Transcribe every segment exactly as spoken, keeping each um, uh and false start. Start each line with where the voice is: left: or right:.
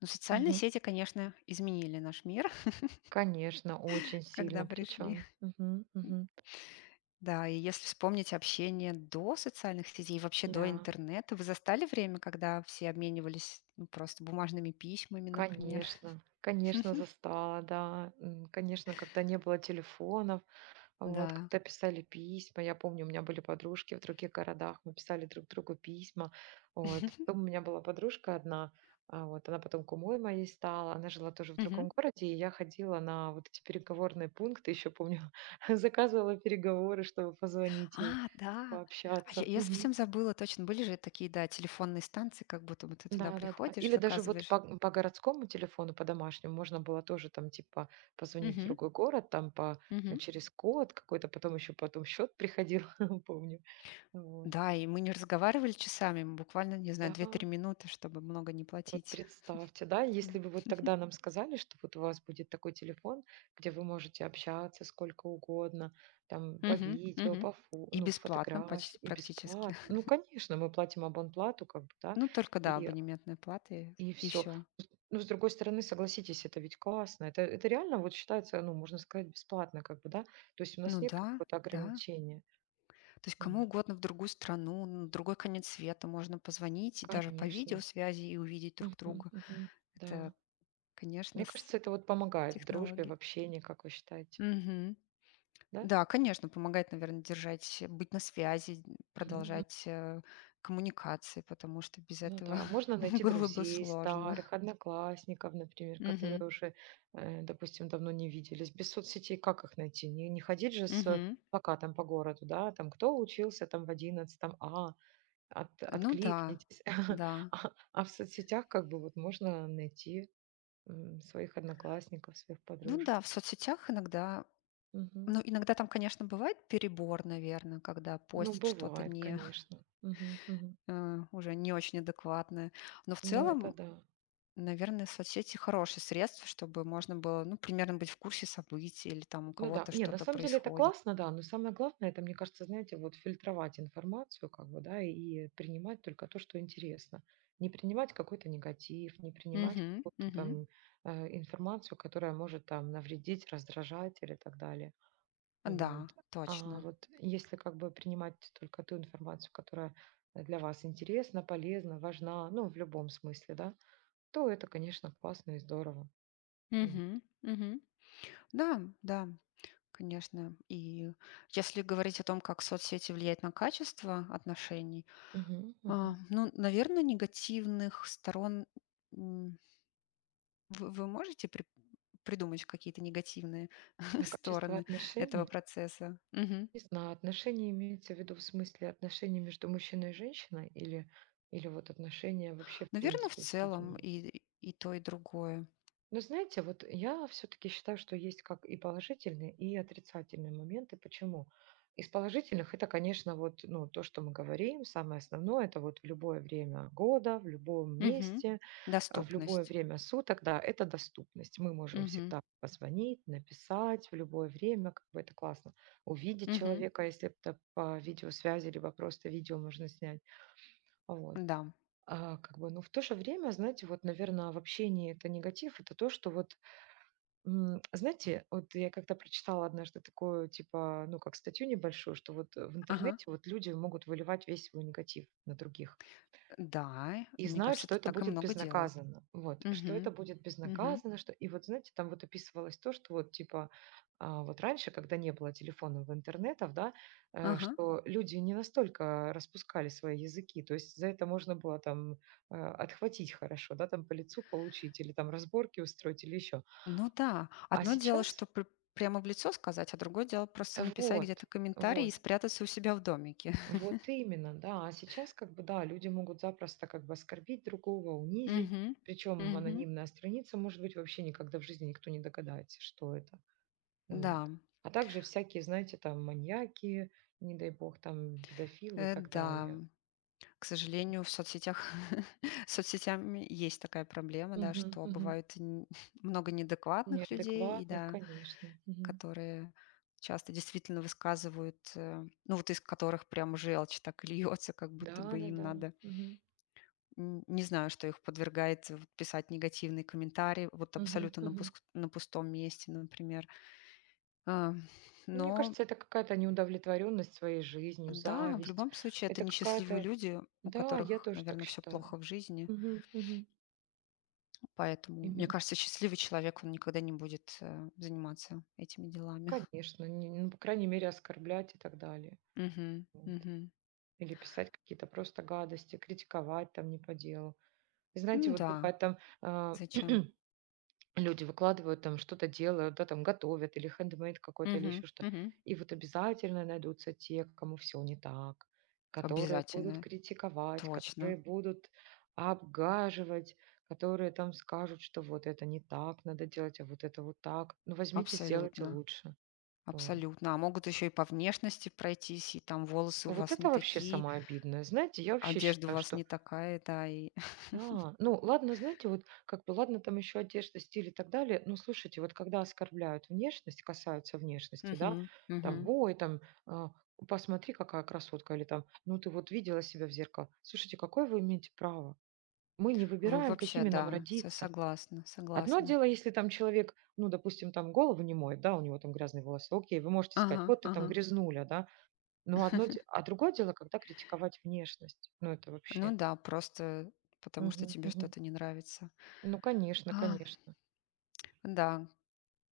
left: Ну, социальные
right: Мгм.
left: сети, конечно, изменили наш мир,
right: Конечно, очень
left: когда
right: сильно
left: пришли.
right: причем. Мгм, мгм.
left: Да, и если вспомнить общение до социальных сетей и вообще до
right: Да,
left: интернета, вы застали время, когда все обменивались, ну, просто бумажными письмами, например?
right: конечно, конечно, застала, да. М, Конечно, когда не было телефонов, вот,
left: Да.
right: когда писали письма. Я помню, у меня были подружки в других городах, мы писали друг другу письма. Вот. Потом у меня была подружка одна, а, вот, она потом кумой моей стала, она жила тоже в
left: Мгм.
right: другом городе, и я ходила на вот эти переговорные пункты, еще помню, заказывала переговоры, чтобы позвонить
left: А,
right: ей,
left: да. А я,
right: пообщаться.
left: я совсем забыла, точно, были же такие, да, телефонные станции, как будто бы ты туда
right: Да-да-да.
left: приходишь,
right: Или даже вот
left: заказываешь.
right: по по городскому телефону, по домашнему можно было тоже там типа позвонить в
left: Мгм.
right: другой город, там по э,
left: Мгм.
right: через код какой-то, потом еще потом счет приходил, помню. Вот.
left: Да, и мы не разговаривали часами, мы буквально, не знаю,
right: Да,
left: две-три минуты, чтобы много не
right: вот
left: платить.
right: представьте, да, если бы вот тогда нам сказали, что вот у вас будет такой телефон, где вы можете общаться сколько угодно, там по
left: Мгм,
right: видео,
left: мгм.
right: по фо
left: И
right: ну,
left: бесплатно почти
right: фотографии и
left: практически.
right: бесплатно. Ну, конечно, мы платим абонплату как бы, да,
left: Ну, только, да,
right: и
left: абонементные платы
right: и
left: и
right: все.
left: все.
right: Ну, с другой стороны, согласитесь, это ведь классно. Это, это реально вот считается, ну, можно сказать, бесплатно, как бы, да? То есть у
left: Ну
right: нас нет
left: да,
right: какого-то
left: да.
right: ограничения.
left: То есть кому
right: Вот.
left: угодно в другую страну, на другой конец света можно позвонить и даже по
right: Конечно.
left: видеосвязи и увидеть друг
right: Мгм,
left: друга.
right: мгм.
left: Это,
right: Да.
left: конечно,
right: Мне
left: с
right: кажется, это вот помогает в дружбе, в
left: технологии.
right: общении, как вы считаете,
left: Мгм.
right: да?
left: Да, конечно, помогает, наверное, держать, э, быть на связи, н-
right: Мгм, мгм.
left: продолжать, э, коммуникации, потому что без
right: Ну
left: этого
right: да, можно найти
left: было бы
right: друзей
left: сложно.
right: старых, одноклассников, например, которые
left: Мгм,
right: уже, э, допустим, давно не виделись. Без соцсетей как их найти? Не, не ходить же с
left: мгм.
right: плакатом по городу, да, там кто учился там в одиннадцатом? А, От
left: Ну да,
right: откликнитесь.
left: да.
right: А а в соцсетях как бы вот можно найти, м, своих одноклассников, своих
left: Ну
right: подружек.
left: да, в соцсетях иногда,
right: Мгм.
left: ну, иногда там, конечно, бывает перебор, наверное, когда
right: Ну,
left: постят что-то
right: бывает,
left: не,
right: конечно. Мгм, мгм.
left: э, уже не очень адекватное. Но в
right: Ну, это
left: целом,
right: да.
left: наверное, соцсети — хорошее средство, чтобы можно было, ну, примерно быть в курсе событий или там у
right: Ну да.
left: кого-то
right: Не, на
left: что-то
right: самом деле это
left: происходит.
right: классно, да, но самое главное, это, мне кажется, знаете, вот фильтровать информацию как бы, да, и принимать только то, что интересно. Не принимать какой-то негатив, не принимать
left: Мгм,
right: какую-то
left: мгм.
right: там, э, информацию, которая может там навредить, раздражать или так далее. Вот.
left: Да,
right: А
left: точно.
right: вот если как бы принимать только ту информацию, которая для вас интересна, полезна, важна, ну, в любом смысле, да, то это, конечно, классно и здорово. М.
left: Мгм, мгм. Да, да, конечно. И если говорить о том, как соцсети влияют на качество отношений,
right: Мгм,
left: а,
right: мгм.
left: ну, наверное, негативных сторон, м, вы вы можете при придумать какие-то негативные
right: На качество
left: стороны этого
right: отношений?
left: процесса? Мгм.
right: Не знаю, отношения имеется в виду в смысле отношений между мужчиной и женщиной или, или вот отношения вообще в
left: Наверно, в
right: принципе с
left: целом
right: людьми?
left: и и то, и другое.
right: Но знаете, вот я все-таки считаю, что есть как и положительные, и отрицательные моменты. Почему? Из положительных это, конечно, вот ну, то, что мы говорим, самое основное, это вот в любое время года, в любом
left: Мгм.
right: месте, э, в любое
left: Доступность.
right: время суток, да, это доступность. Мы можем
left: Мгм.
right: всегда позвонить, написать в любое время, как бы это классно. Увидеть
left: Мгм.
right: человека, если это по видеосвязи, либо просто видео можно снять. Вот.
left: Да.
right: А, как бы, ну, в то же время, знаете, вот, наверное, в общении это негатив, это то, что вот. М, знаете, вот я когда прочитала однажды такую, типа, ну, как статью небольшую, что вот э, в
left: Ага.
right: интернете вот люди могут выливать весь свой негатив на других
left: Да, и
right: и
left: мне
right: знают,
left: кажется,
right: что
left: это
right: это
left: так и
right: будет
left: много делают.
right: безнаказанно, вот, что это
left: Мгм.
right: будет
left: Мгм.
right: безнаказанно, что, и вот, знаете, там вот описывалось то, что вот, типа, а, вот раньше, когда не было телефонов, интернетов, да, э,
left: Ага.
right: что люди не настолько распускали свои языки, то есть за это можно было там э, отхватить хорошо, да, там по лицу получить или там разборки устроить или еще.
left: Ну да,
right: А
left: одно дело,
right: сейчас
left: что пр прямо в лицо сказать, а другое дело — просто написать где-то
right: вот,
left: комментарий и
right: вот,
left: спрятаться у себя в домике.
right: вот именно, да. А сейчас как бы, да, люди могут запросто как бы оскорбить другого, унизить.
left: Мгм.
right: Причем
left: Мгм.
right: анонимная страница, может быть, вообще никогда в жизни никто не догадается, что это.
left: Да,
right: Вот. А также всякие, знаете, там маньяки, не дай бог, там педофилы и
left: э,
right: так
left: да.
right: далее.
left: К сожалению, в соцсетях с соцсетями есть такая проблема, да,
right: Мгм,
left: что
right: мгм.
left: бывает н много неадекватных людей и,
right: Неадекватных,
left: да,
right: конечно. Мгм.
left: которые часто действительно высказывают, э, ну, вот из которых прям желчь так и льется, как
right: Да,
left: будто бы
right: да,
left: им
right: да.
left: надо,
right: Мгм,
left: н не знаю, что их подвергает, э, вот, писать негативные комментарии, вот
right: мгм,
left: абсолютно на
right: мгм.
left: пуск на пустом месте, например. А,
right: Ну, мне
left: но,
right: кажется, это какая-то неудовлетворенность своей жизнью,
left: да, в
right: зависть.
left: любом случае это
right: Это
left: несчастливые
right: какая-то.
left: люди, у
right: Да, я
left: которых,
right: тоже так
left: наверное, все
right: считаю.
left: плохо в жизни.
right: Мгм, мгм.
left: Поэтому, мне
right: Именно,
left: кажется, счастливый человек, он никогда не будет, э, заниматься этими делами.
right: конечно, не ну, по крайней мере, оскорблять и так далее.
left: Мгм,
right: Вот.
left: мгм.
right: Или писать какие-то просто гадости, критиковать там не по делу. И знаете,
left: Ну
right: вот
left: да,
right: бывает там, а,
left: зачем?
right: люди выкладывают там, что-то делают, да, там готовят или хендмейд какой-то, или
left: Мгм,
right: еще что.
left: мгм.
right: И вот обязательно найдутся те, кому все не так, которые будут
left: Обязательно,
right: критиковать,
left: точно,
right: которые будут обгаживать, которые там скажут, что вот это не так надо делать, а вот это вот так. Ну, возьмите, сделайте
left: абсолютно,
right: лучше. Вот.
left: абсолютно. А могут еще и по внешности пройтись, и там волосы у
right: Вот
left: вас не
right: это вообще
left: такие,
right: самое обидное. Знаете, я вообще
left: одежда у
right: считаю,
left: вас
right: что.
left: не такая, да, и
right: Да, ну ладно, знаете, вот как бы ладно там еще одежда, стиль и так далее, но слушайте, вот когда оскорбляют внешность, касаются внешности, да,
left: Мгм,
right: там,
left: мгм.
right: ой, там, а, посмотри, какая красотка, или там, ну ты вот видела себя в зеркало. Слушайте, какое вы имеете право? Мы не
left: В
right: выбираем,
left: вообще,
right: какими нам
left: да, со
right: родиться.
left: согласна,
right: Одно
left: согласна.
right: дело, если там человек, ну, допустим, там голову не моет, да, у него там грязные волосы, окей, вы можете сказать,
left: Ага,
right: вот ты там
left: ага.
right: грязнуля, да, но одно, де- а другое дело, когда критиковать внешность, ну, это вообще.
left: Ну да, просто потому что
right: Мгм,
left: тебе
right: мгм.
left: что-то не нравится.
right: Ну, конечно,
left: А,
right: конечно.
left: да,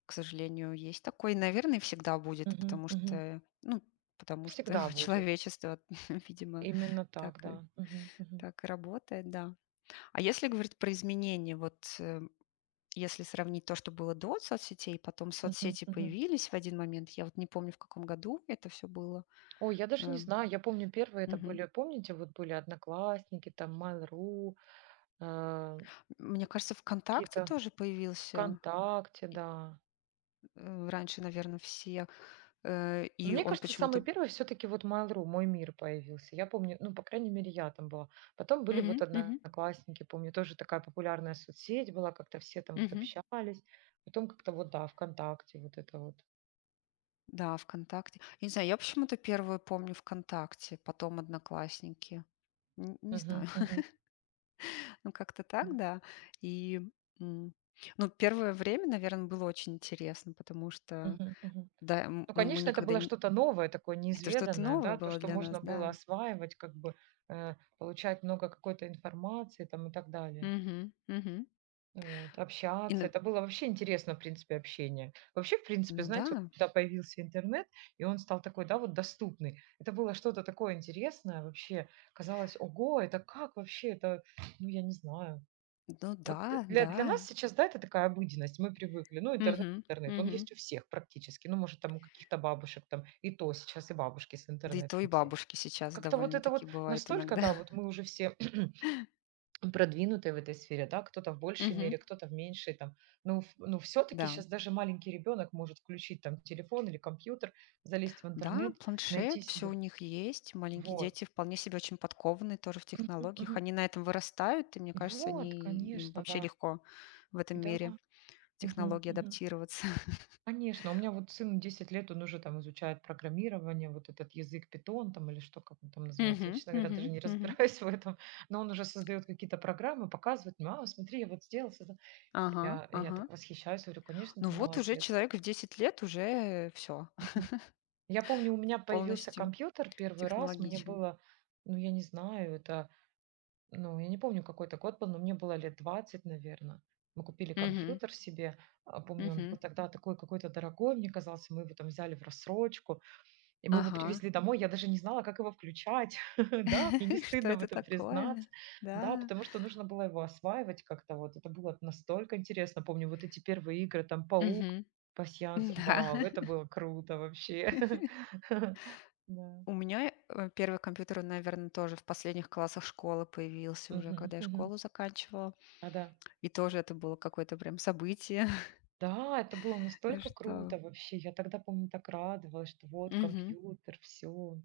left: к сожалению, есть такой, наверное, всегда будет,
right: Мгм,
left: потому
right: мгм.
left: что, ну, потому что
right: Всегда будет.
left: человечество, видимо,
right: Именно так,
left: так и,
right: да. Мгм, мгм,
left: так и работает, да. А если говорить про изменения, вот, э, если сравнить то, что было до соцсетей, потом
right: мгм,
left: соцсети
right: мгм.
left: появились в один момент, я вот не помню, в каком году это все было.
right: Ой, я даже не
left: э,
right: знаю, я помню, первые это
left: мгм.
right: были, помните, вот были Одноклассники, там Mail.ru, э,
left: Мне кажется, ВКонтакте
right: какие-то
left: тоже появился,
right: ВКонтакте, да.
left: э, раньше, наверное, все. Э,
right: Но
left: и
right: мне
left: он
right: кажется, самый
left: почему-то...
right: первый все-таки вот Mail.ru, мой мир появился. Я помню, ну, по крайней мере, я там была. Потом были
left: Мгм,
right: вот
left: мгм,
right: Одноклассники, помню, тоже такая популярная соцсеть была, как-то все там вот
left: мгм.
right: общались. Потом как-то вот, да, ВКонтакте вот это вот.
left: Да, "ВКонтакте". Я не знаю, я почему-то первую помню "ВКонтакте", потом "Одноклассники". Н не
right: Мгм,
left: знаю,
right: мгм,
left: ну, как-то так,
right: м,
left: да. И, м, ну, первое время, наверное, было очень интересно, потому что,
right: мгм, мгм.
left: да, м,
right: Ну,
left: ну, мы
right: конечно, это
left: никогда
right: было
left: не
right: что-то новое, такое
left: это что-то
right: неизведанное,
left: новое
right: да, то,
left: было
right: что
left: для нас,
right: можно было
left: да.
right: осваивать, как бы э, получать много какой-то информации там и так далее.
left: Мгм, мгм.
right: Вот,
left: И
right: общаться.
left: на
right: Это было вообще интересно, в принципе, общение. Вообще, в принципе,
left: Ну
right: знаете, вот
left: да,
right: когда появился интернет, и он стал такой, да, вот доступный. Это было что-то такое интересное вообще. Казалось, ого, это как вообще? Это, ну, я не знаю.
left: ну
right: Вот
left: да,
right: для
left: да.
right: для нас сейчас, да, это такая обыденность, мы привыкли. Ну, интернет
left: Мгм,
right: интернет, он
left: мгм.
right: есть у всех практически. Ну, может, там у каких-то бабушек там, и то сейчас и бабушки с
left: Да, и то, и
right: интернетом все.
left: бабушки сейчас
right: Как-то вот это
left: довольно-таки
right: вот
left: бывает
right: настолько,
left: иногда.
right: да, вот мы уже все продвинутые в этой сфере, да, кто-то в большей
left: Мгм.
right: мере, кто-то в меньшей там. Ну, ф- ну все-таки
left: Да.
right: сейчас даже маленький ребенок может включить там телефон или компьютер, залезть в
left: Да,
right: интернет, найти
left: планшет, все у
right: себе.
left: них есть. Маленькие
right: Вот.
left: дети вполне себе очень подкованные тоже в
right: Мгм,
left: технологиях.
right: мгм.
left: Они на этом вырастают, и мне кажется,
right: Вот,
left: они им
right: конечно,
left: вообще
right: да.
left: легко в этом
right: Да.
left: мире
right: Мгм,
left: технологий
right: мгм.
left: адаптироваться.
right: Конечно, у меня вот сыну десять лет, он уже там изучает программирование, вот этот язык Python там или что, как он там называется. Я,
left: Мгм,
right: честно говоря,
left: мгм,
right: даже не
left: мгм.
right: разбираюсь в этом, но он уже создает какие-то программы, показывает: «Мама, смотри, я вот сделал, создал».
left: Ага,
right: Я, я
left: ага.
right: так восхищаюсь, говорю: «Конечно,
left: Ну
right: ты
left: вот уже
right: молодец».
left: человек в десять лет уже все
right: Мгм. Я помню, у меня появился
left: полностью
right: компьютер первый раз, мне
left: технологичен.
right: было, ну, я не знаю, это, ну, я не помню, какой это год был, но мне было лет двадцать, наверное. Мы купили
left: Мгм,
right: компьютер себе, а, помню, он
left: мгм.
right: был тогда такой какой-то дорогой, мне казался, мы его там взяли в рассрочку. И мы его
left: Ага.
right: привезли домой, я даже не знала, как его включать, да, мне не
left: Что
right: стыдно в
left: это
right: этом
left: такое?
right: признаться, да,
left: Да.
right: потому что нужно было его осваивать как-то вот, это было настолько интересно, помню, вот эти первые игры, там, паук,
left: Мгм.
right: пасьянс,
left: Да.
right: вау, это было круто вообще, да.
left: У меня, э, первый компьютер, наверное, тоже в последних классах школы появился уже,
right: Мгм.
left: когда я
right: Мгм.
left: школу заканчивала.
right: Да-да.
left: И тоже это было какое-то прям событие,
right: Да, это было настолько
left: что...
right: круто вообще. Я тогда, помню, так радовалась, что вот
left: Мгм.
right: компьютер, все.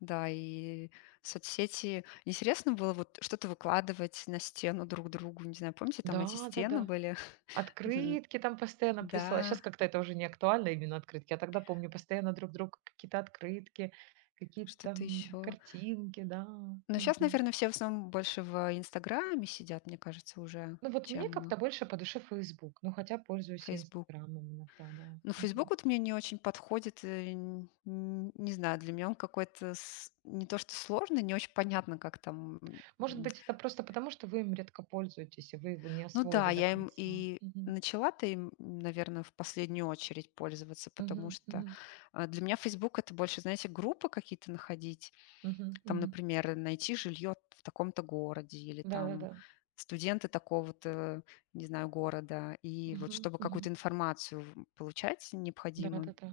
left: Да, и соцсети — интересно было вот что-то выкладывать на стену друг другу. Не знаю, помните, там эти
right: Да, да,
left: стены
right: да.
left: были? Мгм.
right: Открытки там постоянно присылали. Сейчас
left: Да,
right: как-то это уже не актуально, именно открытки. А тогда, помню, постоянно друг другу какие-то открытки, какие-то
left: что-то
right: там
left: еще.
right: картинки, да.
left: Но сейчас,
right: Мгм.
left: наверное, все в основном больше в "Инстаграме" сидят, мне кажется, уже,
right: Ну, вот мне
left: чем
right: как-то больше по душе «Фейсбук», ну, хотя пользуюсь и
left: "Фейсбук".
right: «Инстаграмом» иногда, да.
left: Ну, Facebook
right: Мгм.
left: вот мне не очень подходит, э, н н не знаю, для меня он какой-то, с не то что сложный, не очень понятно, как там,
right: Может
left: м.
right: быть, это просто потому, что вы им редко пользуетесь, и вы его не
left: Ну да,
right: освоили до
left: я им
right: конца.
left: и
right: Мгм.
left: начала-то им, наверное, в последнюю очередь пользоваться, потому
right: Мгм.
left: что,
right: Мгм.
left: а, для меня Facebook — это больше, знаете, группы какие-то находить.
right: Мгм.
left: Там,
right: Мгм.
left: например, найти жилье в таком-то городе или там
right: Да-да-да.
left: студенты такого-то, не знаю, города. И вот
right: Мгм.
left: чтобы какую-то
right: Мгм.
left: информацию в получать необходимую.
right: Да-да-да.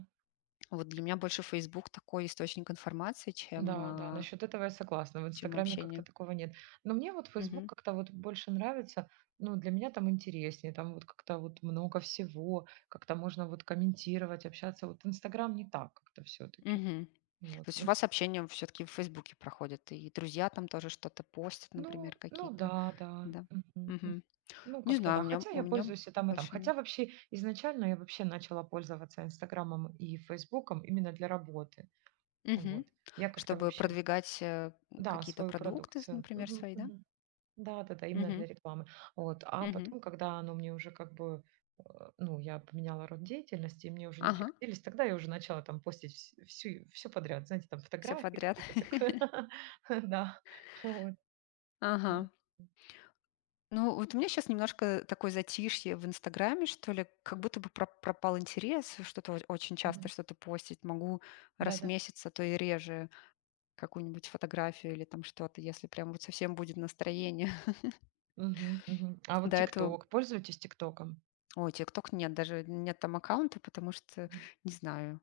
left: Вот для меня больше Facebook — такой источник информации, чем,
right: Да, да,
left: а,
right: насчет этого я согласна. В
left: чем
right: «Инстаграме»
left: общение.
right: как-то такого нет. Но мне вот «Фейсбук»
left: Мгм.
right: как-то вот больше нравится. Ну, для меня там интереснее, там вот как-то вот много всего, как-то можно вот комментировать, общаться. Вот «Инстаграм» не так как-то все таки.
left: Мгм. То
right: Вот.
left: есть
right: В
left: у
right: инст
left: вас общение все таки в "Фейсбуке" проходит, и друзья там тоже что-то постят,
right: ну
left: например,
right: ну
left: какие-то,
right: да, да.
left: да?
right: Мгм, м.
left: Мгм.
right: Ну,
left: Не
right: как-то
left: знаю,
right: да.
left: у меня
right: Хотя
left: у
right: я
left: меня
right: пользуюсь и там, и там.
left: больше н
right: Хотя вообще изначально я вообще начала пользоваться «Инстаграмом» и «Фейсбуком» именно для работы.
left: Мгм.
right: Вот. Я как-то
left: Чтобы
right: вообще
left: продвигать, э,
right: да,
left: какие-то
right: свою
left: продукты,
right: продукцию.
left: например,
right: Мгм,
left: свои, да?
right: мгм. Да-да-да, именно
left: Мгм.
right: для рекламы. Вот. А
left: Мгм.
right: потом, когда оно мне уже как бы, э, ну, я поменяла род деятельности, и мне уже не
left: Ага.
right: пригодились, тогда я уже начала там постить вс- всю, все подряд, знаете, там
left: Все
right: фотографии
left: подряд.
right: какие-то такое. Да, вот.
left: Ага.
right: М,
left: Ну, вот у меня сейчас немножко такое затишье в Инстаграме, что ли, как будто бы проп- пропал интерес, что-то о- очень часто
right: мгм.
left: что-то постить, могу раз в
right: Да-да.
left: месяц, а то и реже какую-нибудь фотографию или там что-то, если прям вот совсем будет настроение.
right: Мгм, мгм. А вот
left: До этого,
right: ТикТок, пользуетесь ТикТоком?
left: ой, ТикТок — нет, даже нет там аккаунта, потому что, не знаю,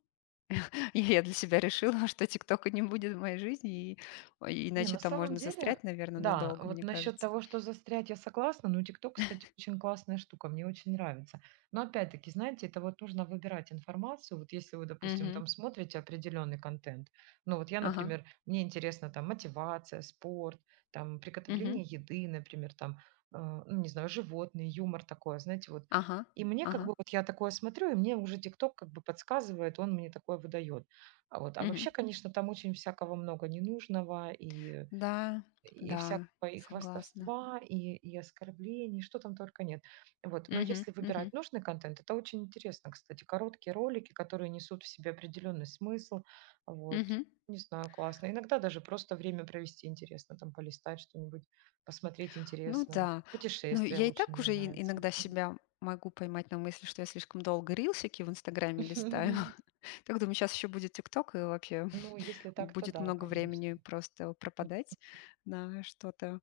left: я для себя решила, что ТикТока не будет в моей жизни, и, ой,
right: Не,
left: иначе
right: на
left: там
right: самом
left: можно
right: деле,
left: застрять, наверное,
right: да,
left: надолго,
right: вот
left: мне
right: насчет
left: кажется.
right: того, что застрять, я согласна. Но «Тикток», кстати, очень классная штука, мне очень нравится. Но опять-таки, знаете, это вот нужно выбирать информацию. Вот если вы, допустим,
left: Мгм.
right: там смотрите определенный контент. Ну вот я,
left: Ага.
right: например, мне интересно там мотивация, спорт, там
left: Мгм.
right: приготовление еды, например, там, э, ну, не знаю, животные, юмор такое, знаете, вот.
left: Ага.
right: И мне как
left: Ага.
right: бы вот я такое смотрю, и мне уже «Тикток» как бы подсказывает, он мне такое выдает. А вот, а
left: Мгм.
right: вообще, конечно, там очень всякого много ненужного, и,
left: Да,
right: и
left: да,
right: всякого и
left: согласна.
right: хвастовства, и, и оскорблений, что там только нет. Вот. Но
left: Мгм,
right: если выбирать
left: мгм,
right: нужный контент, это очень интересно, кстати. Короткие ролики, которые несут в себе определенный смысл. Вот.
left: мгм.
right: Не знаю, классно. Иногда даже просто время провести интересно, там полистать что-нибудь, посмотреть
left: Ну
right: интересное.
left: да. Ну,
right: Путешествия
left: я и
right: очень
left: так
right: мне
left: уже и-
right: нравятся.
left: иногда
right: Мгм.
left: себя могу поймать на мысли, что я слишком долго рилсики в Инстаграме листаю. Так думаю, сейчас еще будет ТикТок, и вообще
right: Ну, если так, то
left: будет
right: да,
left: много
right: конечно.
left: времени просто пропадать на что-то,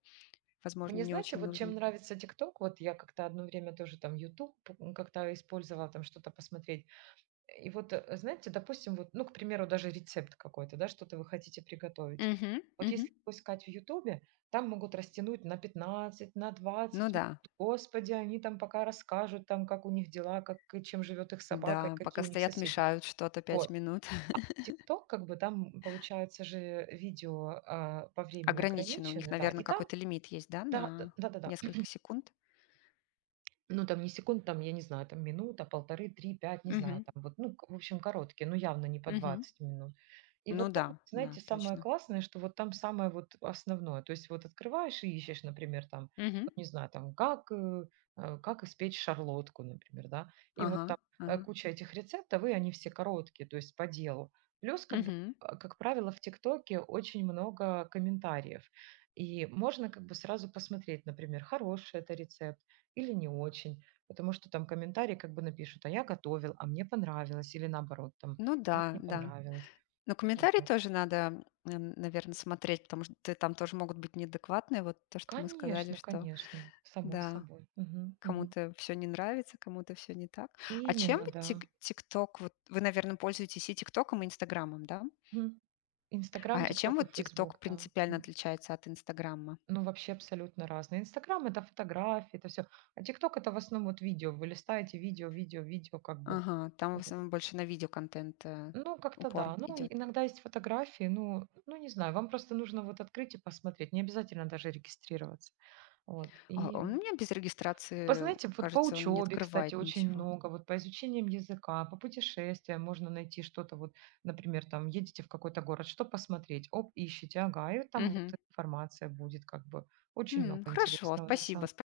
left: возможно,
right: Мне
left: не
right: знаете,
left: очень
right: вот
left: нужное.
right: чем нравится «ТикТок», вот я как-то одно время тоже там «Ютуб» м, как-то использовала, там что-то посмотреть. И вот, э, знаете, допустим, вот, ну, к примеру, даже рецепт какой-то, да, что-то вы хотите приготовить.
left: Мгм,
right: Вот
left: мгм.
right: если поискать в «Ютубе», там могут растянуть на пятнадцать, на
left: Ну
right: двадцать минут.
left: да,
right: Господи, они там пока расскажут, там, как у них дела, как и чем живет их собака, и
left: да, пока
right: какие у них
left: стоят,
right: соседи.
left: мешают что-то пять
right: Вот.
left: минут.
right: «ТикТок», как бы там, получается же, видео, а, по времени
left: Ограничено. У них,
right: ограничены, да, и
left: наверное,
right: там
left: какой-то лимит есть, да,
right: да, д
left: на
right: да-да-да.
left: несколько секунд.
right: Ну, там не секунд, там, я не знаю, там минута, полторы три пять не знаю,
left: Мгм,
right: там вот, ну, к в общем, короткие, но явно не по
left: мгм.
right: двадцать минут. И
left: Ну
right: вот там,
left: да, да,
right: знаете, самое
left: точно.
right: классное, что вот там самое вот основное. То есть вот открываешь и ищешь, например, там,
left: Мгм.
right: вот не знаю, там, как, э, э, как испечь шарлотку, например, да. И вот
left: Ага,
right: там э,
left: ага.
right: куча этих рецептов, и они все короткие, то есть по делу. Плюс, как бы,
left: Мгм.
right: а, как правило, в ТикТоке очень много комментариев. И можно как бы сразу посмотреть, например, хороший это рецепт, или не очень, потому что там комментарии как бы напишут: «А я готовил, а мне понравилось». Или наоборот там:
left: Ну
right: «Мне
left: да,
right: не
left: да.
right: понравилось».
left: Но
right: Ну
left: комментарии
right: вот.
left: тоже надо, наверное, смотреть, потому что ты там тоже могут быть неадекватные. Вот то, что мы сказали,
right: Конечно,
left: что
right: конечно, само
left: да,
right: собой. Мгм, мгм.
left: кому-то все не нравится, кому-то все не так. А чем
right: Именно,
left: вот
right: да.
left: тик- ТикТок, вот вы, наверное, пользуетесь и ТикТоком, и Инстаграмом, да?
right: Мгм.
left: А
right: Инстаграм,
left: а чем
right: тикток и
left: вот ТикТок
right: фейсбук, да.
left: принципиально
right: Мгм.
left: отличается от Инстаграма?
right: Ну, вообще абсолютно разные. Инстаграм — это фотографии, это все. А тикток — это в основном вот видео. Вы листаете видео, видео, видео как бы.
left: Ага, там в основном больше на видеоконтент, э,
right: Ну, как-то
left: упор
right: да. Ну,
left: идет.
right: и иногда есть фотографии, ну, ну, не знаю, вам просто нужно вот открыть и посмотреть, не обязательно даже регистрироваться. Вот.
left: А,
right: И
left: он у меня без
right: по,
left: регистрации,
right: знаете, вот по
left: кажется, он не
right: учебе, кстати,
left: открывает
right: очень
left: ничего.
right: много, вот по изучениям языка, по путешествиям можно найти что-то, вот, например, там, едете в какой-то город, что посмотреть, оп, ищете, ага, и там
left: Мгм.
right: вот информация будет, как бы, очень много
left: М, хорошо,
right: интересного на
left: спасибо.
right: самом